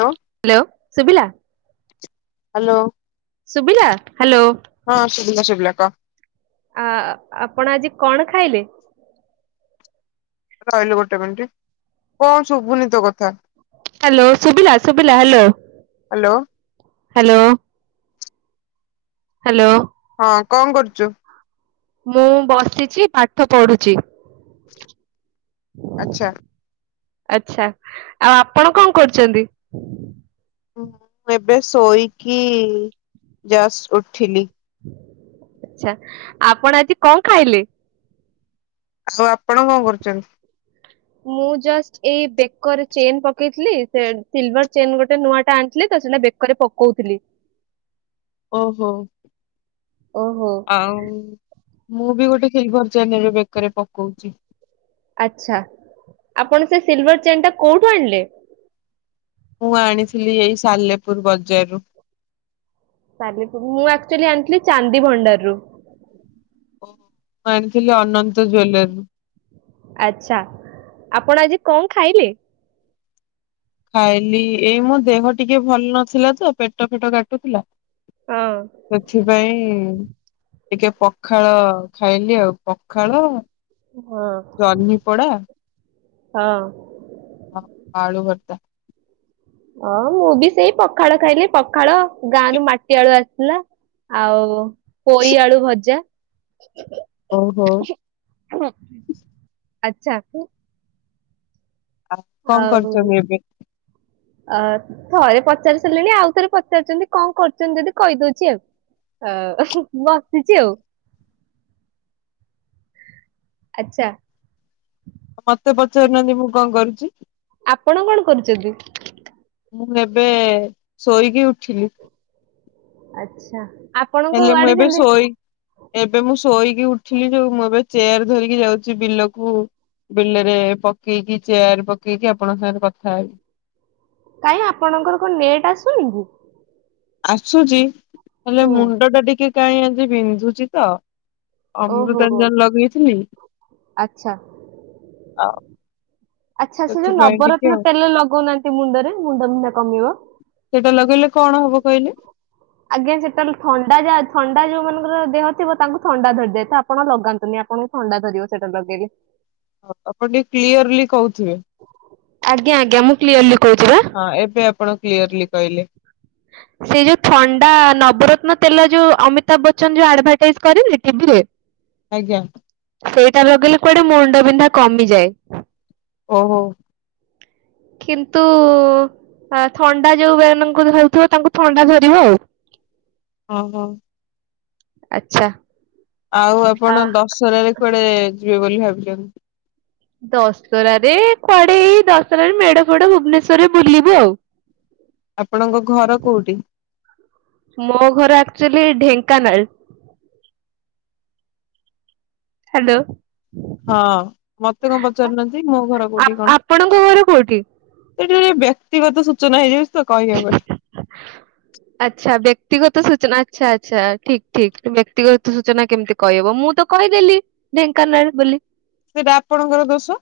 ହଁ। ହାଲୋ ଶୁଭିଲା। ହ୍ୟାଲୋ ଶୁଭିଲା। ହାଲୋ। ହଁ ଶୁଭିଲା ଶୁଭିଲା କହ। ଆ ଆପଣ ଆଜି କଣ ଖାଇଲେ। ରହିଲୁ ଗୋଟେ ମିଣ୍ଟି କଣ ଶୁଭୁନି ତୋ କଥା। ହାଲୋ ଶୁଭିଲା ଶୁଭିଲା ହାଲୋ ହ୍ୟାଲୋ ହାଲୋ। ହାଲୋ। ହଁ କଣ କରୁଛୁ। ମୁଁ ବସିଛି ପାଠ ପଢୁଛି। ଆଚ୍ଛା ଆଚ୍ଛା ଆଉ ଆପଣ କଣ କରୁଛନ୍ତି। ମୁଁ ଏବେ ଶୋଇକି ଜଷ୍ଟ ଉଠିଲି। ଆଚ୍ଛା ଆପଣ ଆଜି କଣ ଖାଇଲେ। ହାଲୋ ଆପ ଆପଣ କଣ କରୁଛନ୍ତି। ମୁଁ ଜଷ୍ଟ ଏଇ ବେକରେ ଚେନ ପକେଇଥିଲି ସେ ସିଲଭର ଚେନ ଗୋଟେ ନୂଆ ଟା ଆଣିଥିଲି ତ ସେଟା ବେକରେ ପକଉଥିଲି। ଓହୋ ଓହୋ ଆଉ। ମୁଁ ବି ଗୋଟେ ସିଲଭର ଚେନ ଏବେ ବେକରେ ପକଉଛି। ଆଚ୍ଛା ଆପଣ ସେ ସିଲଭର ଚେନ୍ ଟା କୋଉଠୁ ଆଣିଲେ। ମୁଁ ଆଣିଥିଲି ଏଇ ସାଲେପୁର ବଜାରରୁ। ସାଲେପୁର ମୁଁ ଆକଚୁଆଲି ଆଣିଥିଲି ଚାନ୍ଦି ଭଣ୍ଡାରରୁ। ଆଣିଥିଲେ ଅନନ୍ତ ଜ୍ୱେଲେର। ଆଚ୍ଛା ଆପଣ ଆଜି କଣ ଖାଇଲେ। ଖାଇଲି ଏଇ ମୋ ଦେହ ଟିକେ ଭଲ ନଥିଲା ତ ପେଟ ଫେଟ କାଟୁଥିଲା। ହଁ ସେଥିପାଇଁ। ଟିକେ ପଖାଳ ଖାଇଲି ଆଉ। ପଖାଳ ହଁ ଜହ୍ନିପୋଡା। ହଁ। ହଁ ଆଳୁ ଭର୍ତ୍ତା। ହଁ ମୁଁ ବି ସେଇ ପଖାଳ ଖାଇଲି ପଖାଳ ଗାଁରୁ ମାଟି ଆଳୁ ଆସଥିଲା ଆଉ। ପୋଇ ଆଳୁ ଭଜା। ଓ ହୋ। ଆଚ୍ଛା। ଆଉ ଙ୍କ ଆଉ କରୁଛନ୍ତି ଏବେ। ଅ ଥରେ ପଚାରି ସାରିଲିଣି ଆଉଥରେ ପଚାରୁଛନ୍ତି କଣ କରୁଛନ୍ତି ଯଦି କହିଦଉଛି ଆଉ ଆ ବସିଛି ଆଉ। ଆଚ୍ଛା ମତେ ପଚାରୁନାହାନ୍ତି ମୁଁ କଣ କରୁଛି କି ଆପଣ କଣ କରୁଛନ୍ତି ମୁଁ ଏବେ ଶୋଇକି ଉଠିଲି ଆଚ୍ଛା ଆପଣଙ୍କ ହେଲେ ମୁଁ ଆଡେ ଏବେ ସେମିତି ଶୋଇ ଏବେ ମୁଁ ଶୋଇକି ଉଠିଲି ଯୋଉ ମୁଁ ଏବେ ଚେୟାର ଧରିକି ଯାଉଛି ବିଲକୁ ବିଲରେ ପକେଇକି ଚେୟାର ପକେଇକି ଆପଣଙ୍କ ସାଙ୍ଗରେ କଥା ହେବି କାଇଁ ଆପଣଙ୍କର କଣ ନେଟ୍ ଆସୁନି କି ଆସୁଛି ହେଲେ ହୁଁ ମୁଣ୍ଡ ଟା ଟିକେ କାଇଁ ଆଜି ବିନ୍ଧୁଛି ତ ଓହୋ ଅମୃତାଞ୍ଜନ ଲଗେଇଥିଲି ଆଚ୍ଛା। ଆଉ ଆଚ୍ଛା ସେ ଯୋଉ ସେଥିପାଇଁ ଟିକେ ନବରତ୍ନ ଆଉ ତେଲ ଲଗଉନାହାନ୍ତି ମୁଣ୍ଡରେ ମୁଣ୍ଡ ବିନ୍ଧା କମିବ ସେଇଟା ଲଗେଇଲେ କଣ ହବ କହିଲେ? ଆଜ୍ଞା ସେଟା ଥଣ୍ଡା ଯେ ଥଣ୍ଡା ଥଣ୍ଡା ଯୋଉ ମାନଙ୍କର ଦେହ ଥିବ ତାଙ୍କୁ ଥଣ୍ଡା ଧରିଦିଏ ତ ଆପଣ ଲଗାନ୍ତୁନି ଆପଣଙ୍କୁ ଥଣ୍ଡା ଧରିବ ସେଇଟା ଲଗେଇଲେ ହ ଆପଣ ଟିକେ କ୍ଲିୟରଲି କହୁ [unintelligible] ଆଜ୍ଞା ଆଜ୍ଞା ମୁଁ କ୍ଲିୟରଲି କହୁଛି ବା ହଁ ଏବେ ଆପଣ କ୍ଲିଅରଲି କହିଲେ। ସେ ଯୋଉ ଥଣ୍ଡା ନବରତ୍ନ ତେଲ ଯୋଉ ଅମିତାଭ ବଚ୍ଚନ ଯୋଉ ଆଡଭାଟାଇଜ କରିନି ଟିଭିରେ ଆଜ୍ଞା। ସେଇଟା ବଗେଇଲେ କୁଆଡେ ମୁଣ୍ଡ ବିନ୍ଧା କମିଯାଏ। ଓହୋ। କିନ୍ତୁ ଥଣ୍ଡା ଯୋଉ ବାନଙ୍କୁ ଧରି ତୁ ତାଙ୍କୁ ଥଣ୍ଡା ଧରିବ ଆଉ। ଓହୋ। ଆଚ୍ଛା। ଆଉ ଆ ଆପଣ ଦଶହରାରେରେ କୁଆଡେ ଯିବେ ବୋଲି ଭାବି। [unintelligible] ଦଶରାରେ କୁଆଡେ ହେଇ ଦଶରାରେ ମେଢ ଫେଡ ଭୁବନେଶ୍ବର ରେ ବୁଲିବି ଆଉ। ଆପଣଙ୍କ ଘର କୋଉଠି ମୋ ଘର ଆକ୍ଚୁଆଲି ଢେଙ୍କାନାଳ ହ୍ୟାଲୋ। ହଁ ମତେ କଣ ପଚାରୁନାହାନ୍ତି ମୋ ଘର କୋଉଠି କଣ ଆପଣଙ୍କ ଘର କୋଉଠି ଏଠି ବ୍ୟକ୍ତିଗତ ସୁଚ ତୁ ନାହିଁ। ଆଚ୍ଛା ବ୍ୟକ୍ତିଗତ ସୁଚ ଆଚ୍ଛା ଆଚ୍ଛା ଠିକ ଠିକ ବ୍ୟକ୍ତିଗତ ସୂଚନା କେମିତି କହିହବ ମୁଁ ତ କହିଦେଲି ଢେଙ୍କାନାଳ ବୋଲି। ସେଟା ଆପଣଙ୍କର ଦୋଷ।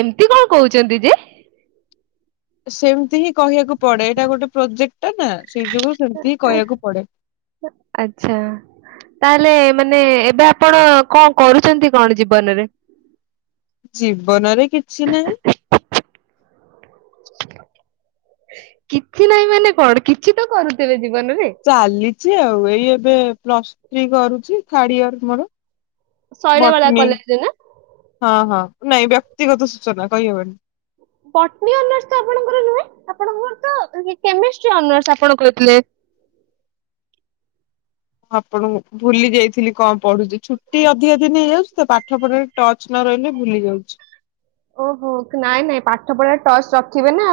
ଏମିତି କଣ କହୁଛନ୍ତି ଯେ ସେମିତି ହିଁ କହିବାକୁ। ପଡେ ଏଇଟା ଗୋଟେ ପ୍ରୋଜେକ୍ଟ ଟା ନା ସେଇ ଯୋଗୁ ସେମିତି ହିଁ ଆ- କହିବାକୁ ପଡେ। ତାହଲେ ମାନେ ଏବେ ଆପଣ କଣ କରୁଛନ୍ତି କଣ ଜୀବନରେ। ଜୀବନରେ କିଛି ନାହିଁ। କିଛି ନାଇଁ ମାନେ କଣ କିଛି ତ କରୁଥିବେ। ଜୀବନରେ ଚାଲିଲିଛି ଆଉ ଏଇ। ଏଇ ଏବେ ପ୍ଲସ ଥ୍ରୀ କରୁଛି ଥାର୍ଡ ଇୟର ମୋର। ଶୈଳବାଳା ବଟ୍ନୀ କଲେଜରେ ନା ହଁ ହଁ ନାଇଁ। [unintelligible] ବଟନୀ ଅନର୍ସ ତ ଆପଣ ଙ୍କ ର ନୁହେଁ ଆପଣ ଙ୍କ ର ତ କେମେଷ୍ଟ୍ରି ଅନର୍ସ ଆପଣ କହିଥିଲେ। ଆପଣଙ୍କୁ ଭୁଲି ଯାଇଥିଲି କଣ ପଢୁଛି। ଛୁଟି ଅଧିକା ଦିନ ହେଇଯାଉଛି। ତ ପାଠ ପଢରେ ଟଚ ନ ରହିଲେ ଭୁଲି ଯାଉଛି। ଓହୋ ନାଇଁ ନାଇଁ ପାଠ ପଢା ଟଚ୍ଚ ରଖିବେ ନା।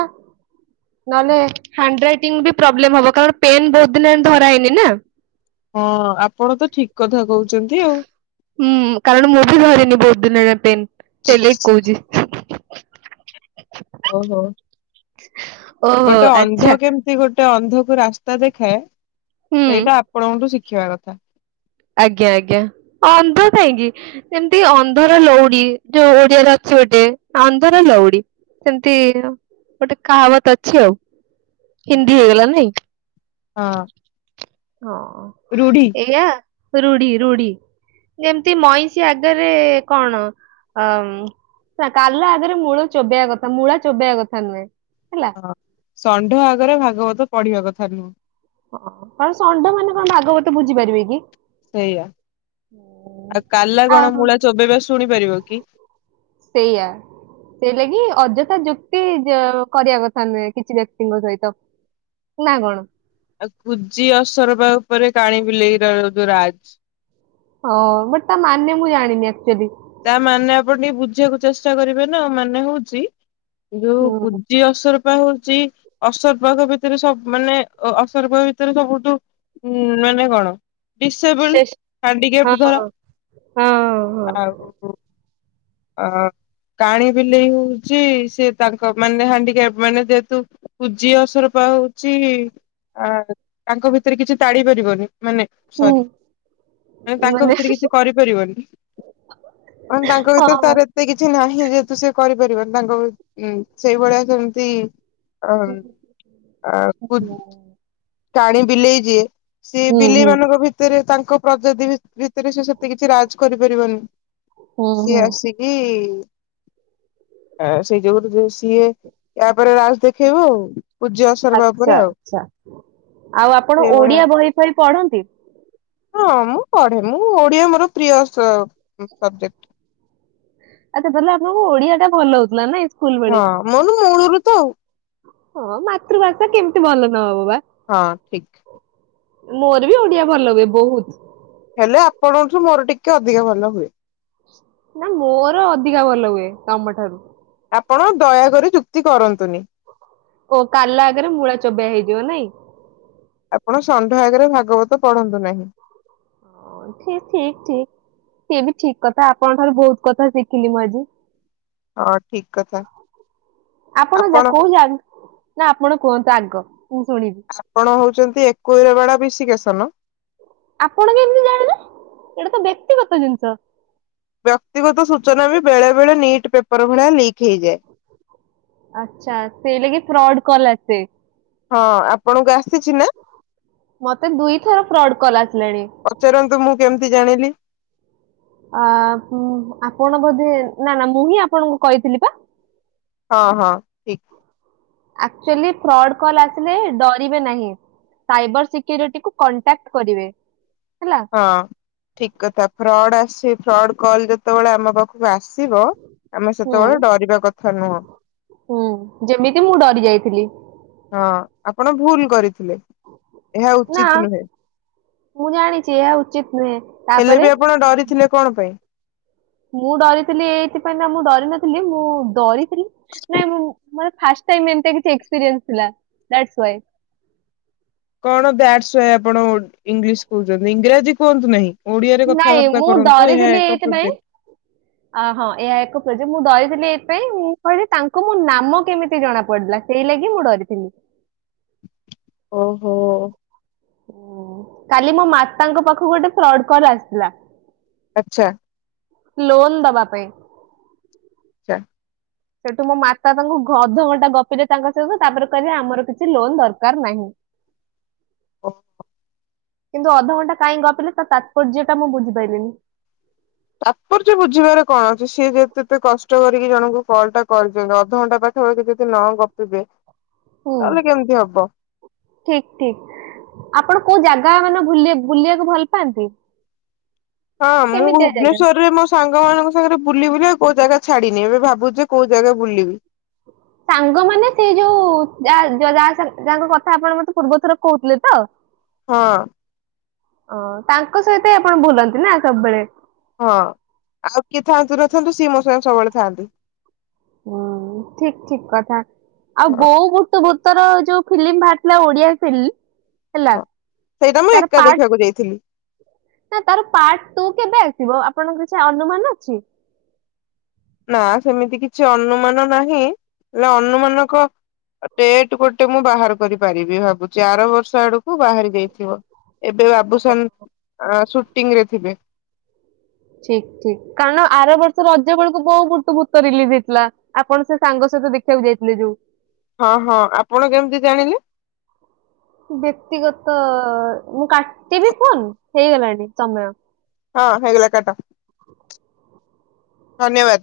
ନହେଲେ ହ୍ୟାଣ୍ଡରାଇଟିଂ ବି ପ୍ରୋବ୍ଲେ ହବ କାରଣ ପେନ୍ ବହୁତ ଦିନ ଧହଇନି ନା। ହଁ ଆପଣ ତ ଠିକ କଥା କହୁ। ହୁଁ କାରଣ ମୁଁ ବି ଘରେ। [unintelligible] ହେଲେ କହୁଛି। [unintelligible] ଓ ହୋ। ଓହୋ ଗୋଟେ ଅନ୍ଧ ଆଚ୍ଛା କେମିତି ଗୋଟେ ଅନ୍ଧ। କୁ ରାସ୍ତା ଖାଏ। ହୁଁ ସେଇଟା ଆପଣଙ୍କ ଠୁ ସି। ଶିଖିବା କଥା। ଆଜ୍ଞା ଆଜ୍ଞା ଅନ୍ଧ କାହିଁକି। ଯେମିତି ଅନ୍ଧର ଲଉଡି ଯୋଉ ଓଡିଆରେ ଅଛି ଗୋଟେ। ଅନ୍ଧର ଲଉଡ଼ି। ସେମିତି ଗୋଟେ କାହାବତ୍‌ ଅଛି ଆଉ। ହିନ୍ଦୀ ହେଇଗଲା ନାଇଁ। ହଁ ହଁ ରୁଢି ଏୟା। ରୁଢି ରୁଢି ଯେମିତି ମଇଁଷି ଆଗରେ କଣ। ଆମ୍ କାଲା ଆଗରେ ମୂଳା ଚୋବେଇବା କଥା ମୂଳା ଚୋବେଇବା କଥା ନୁହେଁ। ହେଲା। ହଁ। ଷଣ୍ଢ ଆଗରେ ଭାଗବତ ପଢିବା କଥା ନୁହଁ। କଣ ଷଣ୍ଢ ମାନେ କଣ ଭାଗବତ ବୁଝିପାରିବେ କି? ସେଇଆା ଆଉ କାଲା କଣ ମୂଳା ଚୋବେଇବା। ଶୁଣି ପାରିବ କି? ସେଇଆା ସେଇ ଲାଗି ଅଯ। ଯୁକ୍ତି କରିବା କଥା ନୁହେଁ। କିଛି ବ୍ୟକ୍ତିଙ୍କ ସହିତ ନା କଣ। ଆଉ କୁଜି ଅସରପା ଉପରେ କାଣି ବୁଲେଇ ର ରାଜ। ହଁ ବଟ ତା ମାନେ ମୁଁ ଜାଣିନି ଆକ୍ଚୁଲି। ତା ମାନେ ଆପଣ ଟିକେ ବୁଝିବାକୁ ଚେଷ୍ଟା କରିବେ ନା ମାନେ ହଉଛି ଯୋଉ ହୁଁ। କୁଜି ଅସରପା ହଉଛି ଅସରପାଙ୍କ ଭିତରେ ସବୁ ମାନେ ଅସରପା ଭିତରେ ସବୁଠୁ ଉ ମାନେ କଣ? ଡିସେବଲ ସେ ହାଣ୍ଡିକ୍ୟାପ୍ ହଁ ଧର ହଁ ହଁ। ଆଉ ଅ କାଣି ବିଲେଇ ହଉଛି ସେ ତାଙ୍କ ମାନେ ହାଣ୍ଡିକାପ ମାନେ ଯେହେତୁ କୁଜି ଅସରପା ହଉଛି ଆ ତାଙ୍କ ଭିତରେ କିଛି ତାଡି ପାରିବନି ମାନେ ହୁଁ ସରି ମାନେ ତାଙ୍କ ଭିତରେ କିଛି କରିପାରିବନି ମାନେ ତାଙ୍କ ଭିତରେ ହଁ। ତାର ଏତେ କିଛି ନାହିଁ ଯେ ତୁ ସେ କରିପାରିବୁ ତାଙ୍କ ଉଁ ସେଇଭଳିଆ ସେମତି ଆ ହୁଁ ଆ କୁଜି କାଣି ବିଲେଇ ଯିଏ ସେ ହୁଁ ବିଲେଇ ହୁଁ ମାନଙ୍କ ଭିତରେ ତାଙ୍କ ପ୍ରଜାତି ଭିତରେ ସେ ସେତେ କିଛି ରାଜ କରିପାରିବନି। ହୁଁ ସିଏ ହୁଁ ଆସିକି ହଁ ସେଇ ଯୁଗୁରେ ସେ ଇଏ ୟା ଉପରେ ରାଜ୍ ଦେଖେଇବ ଆଉ । ଆଚ୍ଛା ଆଚ୍ଛା। ଆଉ ଆପଣ ସେଇଭଳିଆ ଓଡିଆ ବହି ଫହି ପଢନ୍ତି? ହଁ ମୁଁ ପଢେ ମୁଁ ଓଡିଆ ମୋର ପ୍ରିୟ ସବଜେକ୍ଟ । ଆଚ୍ଛା ତାହେଲେ ଆପଣଙ୍କୁ ଓଡିଆ ଟା ଭଲ ହଉଥିଲା ନାଇଁ ହଁ ମନୁ ମୂଳୁରୁ ତ ଆଉ। ହଁ ମାତୃଭାଷା କେମିତି ଭଲ ନହବ ବା । ହଁ ଠିକ। ମୋର ବି ଓଡିଆ ଭଲ ହୁଏ ବହୁତ। ହେଲେ ଆପଣଙ୍କଠୁ ମୋର ଟିକେ ଅଧିକ ଭଲ ହୁଏ । ନା ମୋର ଅଧିକା ଭଲ ହୁଏ ତମଠାରୁ । ଆପଣ ଦୟାକରି ଯୁକ୍ତି କର ଓ କାଲ ଆଗରେ ମୂଳା ଚୋବେଇଆ ହେଇଯିବ ନାଇଁ। ଆପଣ ଷଣ୍ଢ ଆଗରେ ଭାଗବତ ପଢନ୍ତୁ ନାହିଁ। ଠିକ ଠିକ ଠିକ ସେ ବି ଠିକ କଥା ଆପଣଙ୍କ ଠାରୁ ବହୁତ କଥା ଶିଖିଲି ମୁଁ ଆଜି। ହଁ ଠିକ କଥା। ଆପଣ ଯ କୋଉ ଯ ନା ଆପଣ କୁହନ୍ତୁ ଆଗ। ମୁଁ ଶୁଣିବି ଆପଣ ହଉଛନ୍ତି ଏକୋଇର ବାଳା ବିଶିକେସନ ଆପଣ କେମିତି ଜାଣିଲେ ଏଇଟା ତ ବ୍ୟକ୍ତିଗତ ଜିନିଷ । ବ୍ୟକ୍ତିଗତ ସୂଚନା ବି ବେଳେ ବେଳେ ନିଟ୍ ପେପର ଭଳିଆ ଲିକ୍ ହେଇଯାଏ। ଆଚ୍ଛା ତେଣିକି ଫ୍ରଡ କଲା ସେ ହଁ ଆପଣଙ୍କୁ ଆସିଛି ନା ମତେ ଦୁଇଥର ଫ୍ରଡ୍ କଲ୍ ଆସିଲାଣି [inaudible] ପଚାରନ୍ତୁ ମୁଁ କେମିତି ଜାଣିଲି ଆ ଆପଣ ବୋଧେ ନା ନା ମୁଁ ହିଁ ଆପଣଙ୍କୁ କହିଥିଲି ପା ହଁ ହଁ ଠିକ। ଆଚୁଆଲି ଫ୍ରଡ କଲ ଆସିଲେ ଡରିବେ ନାହିଁ ସାଇବର ସିକ୍ୟରିଟି କୁ କଣ୍ଟାକ୍ଟ କରିବେ। [inaudible] ହଁ ଠିକ କଥା ଫ୍ରଡ ସେ ଫ୍ରଡ କଲ ଯେତେବେଳେ ଆମ ପାଖକୁ ଆସିବ ଆମେ ହୁଁ ସେତେବେଳେ ଡରିବା କଥା ନୁହଁ। ହୁଁ ଯେମିତି ମୁଁ ଡରି ଯାଇଥିଲି [inaudible] ହଁ ଆପଣ ଭୁଲ କରି ନା ମୁଁ ଜାଣିଛି ଏ ଉଚିତ ନୁହେଁ ହେଲେ ତାପରେ ବି ଆପଣ ଡରିଥିଲେ କଣ ପେ ମୁଁ ଡରିଥିଲି ଏଇଥିପାଇଁ ନା ମୁଁ ଡରି ନଥିଲି ମୁଁ ଡରି ନାଇଁ ମୁଁ ମ ମାନେ ଫାଷ୍ଟ ଟାଇମ ଏମିତି କିଛି ଏକ୍ସପିରିଏନ୍ସ ଥିଲା ଡ୍ୟାଟ୍ସ ହ୍ୟାଏ କଣ ଦ୍ୟାସ ଓୟେ ଆପଣ ଇଂଲିଶ କହୁଛନ୍ତି ଇଂରାଜୀ କୁହନ୍ତୁ ନାହିଁ ଓଡିଆରେ ନାଇଁ କଥାବାର୍ତ୍ତା ମୁଁ କରନ୍ତୁ ଏହା ଡରିଥିଲି ଏକ ଏଇଥିପାଇଁ ପ୍ରୋଜେକ୍ଟ। ଅ ହଁ ଏହା ଏକ ପ୍ର ମୁଁ ଡରିଥିଲି। ମୁଁ କହିଲି ଏଥିପାଇଁ ମୁଁ କହିଲି ତାଙ୍କୁ ମୋ ନାମ କେମିତି ଜଣା ପଡିଲା ସେଇ ଲାଗି ମୁଁ ଡରିଥିଲି। ଓହୋ କାଲି ମୋ ମାତାଙ୍କ ପାଖକୁ ଗୋଟେ ଫ୍ରଡ କଲ ଆସିଥିଲା। ଆଚ୍ଛା ଲୋନ୍ ଦେବା ପାଇଁ ଆଚ୍ଛା। ସେଠୁ ମୋ ମାତା ତାଙ୍କୁ ଅଧଘଣ୍ଟା ଗପିଲେ ତାଙ୍କ ସହିତ ତାପରେ କହିଲେ ଆମର କିଛି ଲୋନ ଦରକାର ନାହିଁ। ଓହୋ କିନ୍ତୁ ଅଧଘଣ୍ଟା କାହିଁକି ଗପିଲେ ତ ତାତ୍ପର୍ଯ୍ୟ ଟା ମୁଁ ବୁଝିପାରିଲିନି। ତାପର୍ଯ୍ୟ ବୁଝିବାରେ କଣ ଅଛି ସିଏ କେତେ କଷ୍ଟ କରିକି ଜଣଙ୍କୁ କଲ ଟା କରି ଅଧଘଣ୍ଟା ପାଖା ପାଖି ବେଳ ଯଦି ନ ଗପିବେ ହୁଁ ତାହେଲେ କେମିତି ହବ। ଠିକ ଠିକ ଆପଣ କୋଉ ଜାଗା ମାନେ ବୁଲିବାକୁ ଭଲ ପାଆନ୍ତି। ହଁ ମୁଁ କେମିତିଆ ଜାଗା ଭୁବନେଶ୍ୱର ରେ ମୋ ସାଙ୍ଗ ମାନଙ୍କ ସାଙ୍ଗରେ ବୁଲି ବୁଲି କୋଉ ଜାଗା ଛାଡିନି ଏବେ ଭାବୁଛି କୋଉ ଜାଗା ବୁଲିବି। ସାଙ୍ଗମାନେ ସେ ଯୋଉ ଯ ଯା ଯଙ୍କ କଥା ଆପଣ ମତେ ପୂର୍ବ ଥର କହୁଥିଲେ ତ ହଁ ଓ ତାଙ୍କ ସହିତ ଆପଣ ଭୁଲନ୍ତି ନା ସବୁବେଳେ ହଁ ଆଉ କିଏ ଥାନ୍ତୁ ନଥାନ୍ତୁ ସିଏ ମୋ ସିଏ ସବୁବେଳେ ଥାଆନ୍ତି। ହୁଁ ଠିକ ଠିକ କଥା ଆଉ ହଁ ବୋଉ ମ ତ ତର ଯୋଉ ଫିଲ୍ମ ବାହାରିଥିଲା ଓଡିଆ ଫିଲ୍ମ ହେଲା ହଁ ସେଇଟା ମୁଁ ତାର ଏକା ପ ଦେଖିବାକୁ ଯାଇଥିଲି। ନା ତାର ପାର୍ୁ ଥିବ ଆପଣଙ୍କର କିଛି ଅନୁମାନ ଅଛି ନା ସେମିତି କିଛି ଅନୁମାନ ନାହିଁ ହେଲେ ଅନୁମାନଙ୍କ ଡେଟ ଗୋଟେ ମୁଁ ବାହାର କରିପାରିବି ଭାବୁଛି ଆର ବର୍ଷ ଆଡକୁ ବାହାରି ଯାଇଥିବ ଏବେ ବାବୁସାନ ରେ ଥିବେ ଠିକ ଠିକ କାରଣ ଆର ବର୍ଷର ରଜ ବେେଳକୁ ବୁଉ ବୁତୁ ଭୂତ ରିଲିଜ ହେଇଥିଲା ଆପଣ ସେ ସାଙ୍ଗ ସହିତ ଦେଖିବାକୁ ଯାଇଥିଲେ ଯୋଉ ହଁ ହଁ ଆପଣ କେମିତି ଜାଣିଲେ ଅ ମୁଁ କାଟିବି ଫୁନ ହେଇଗଲାଣି ସମୟ ହଁ ହଗଲା କାଟା ଧନ୍ୟବାଦ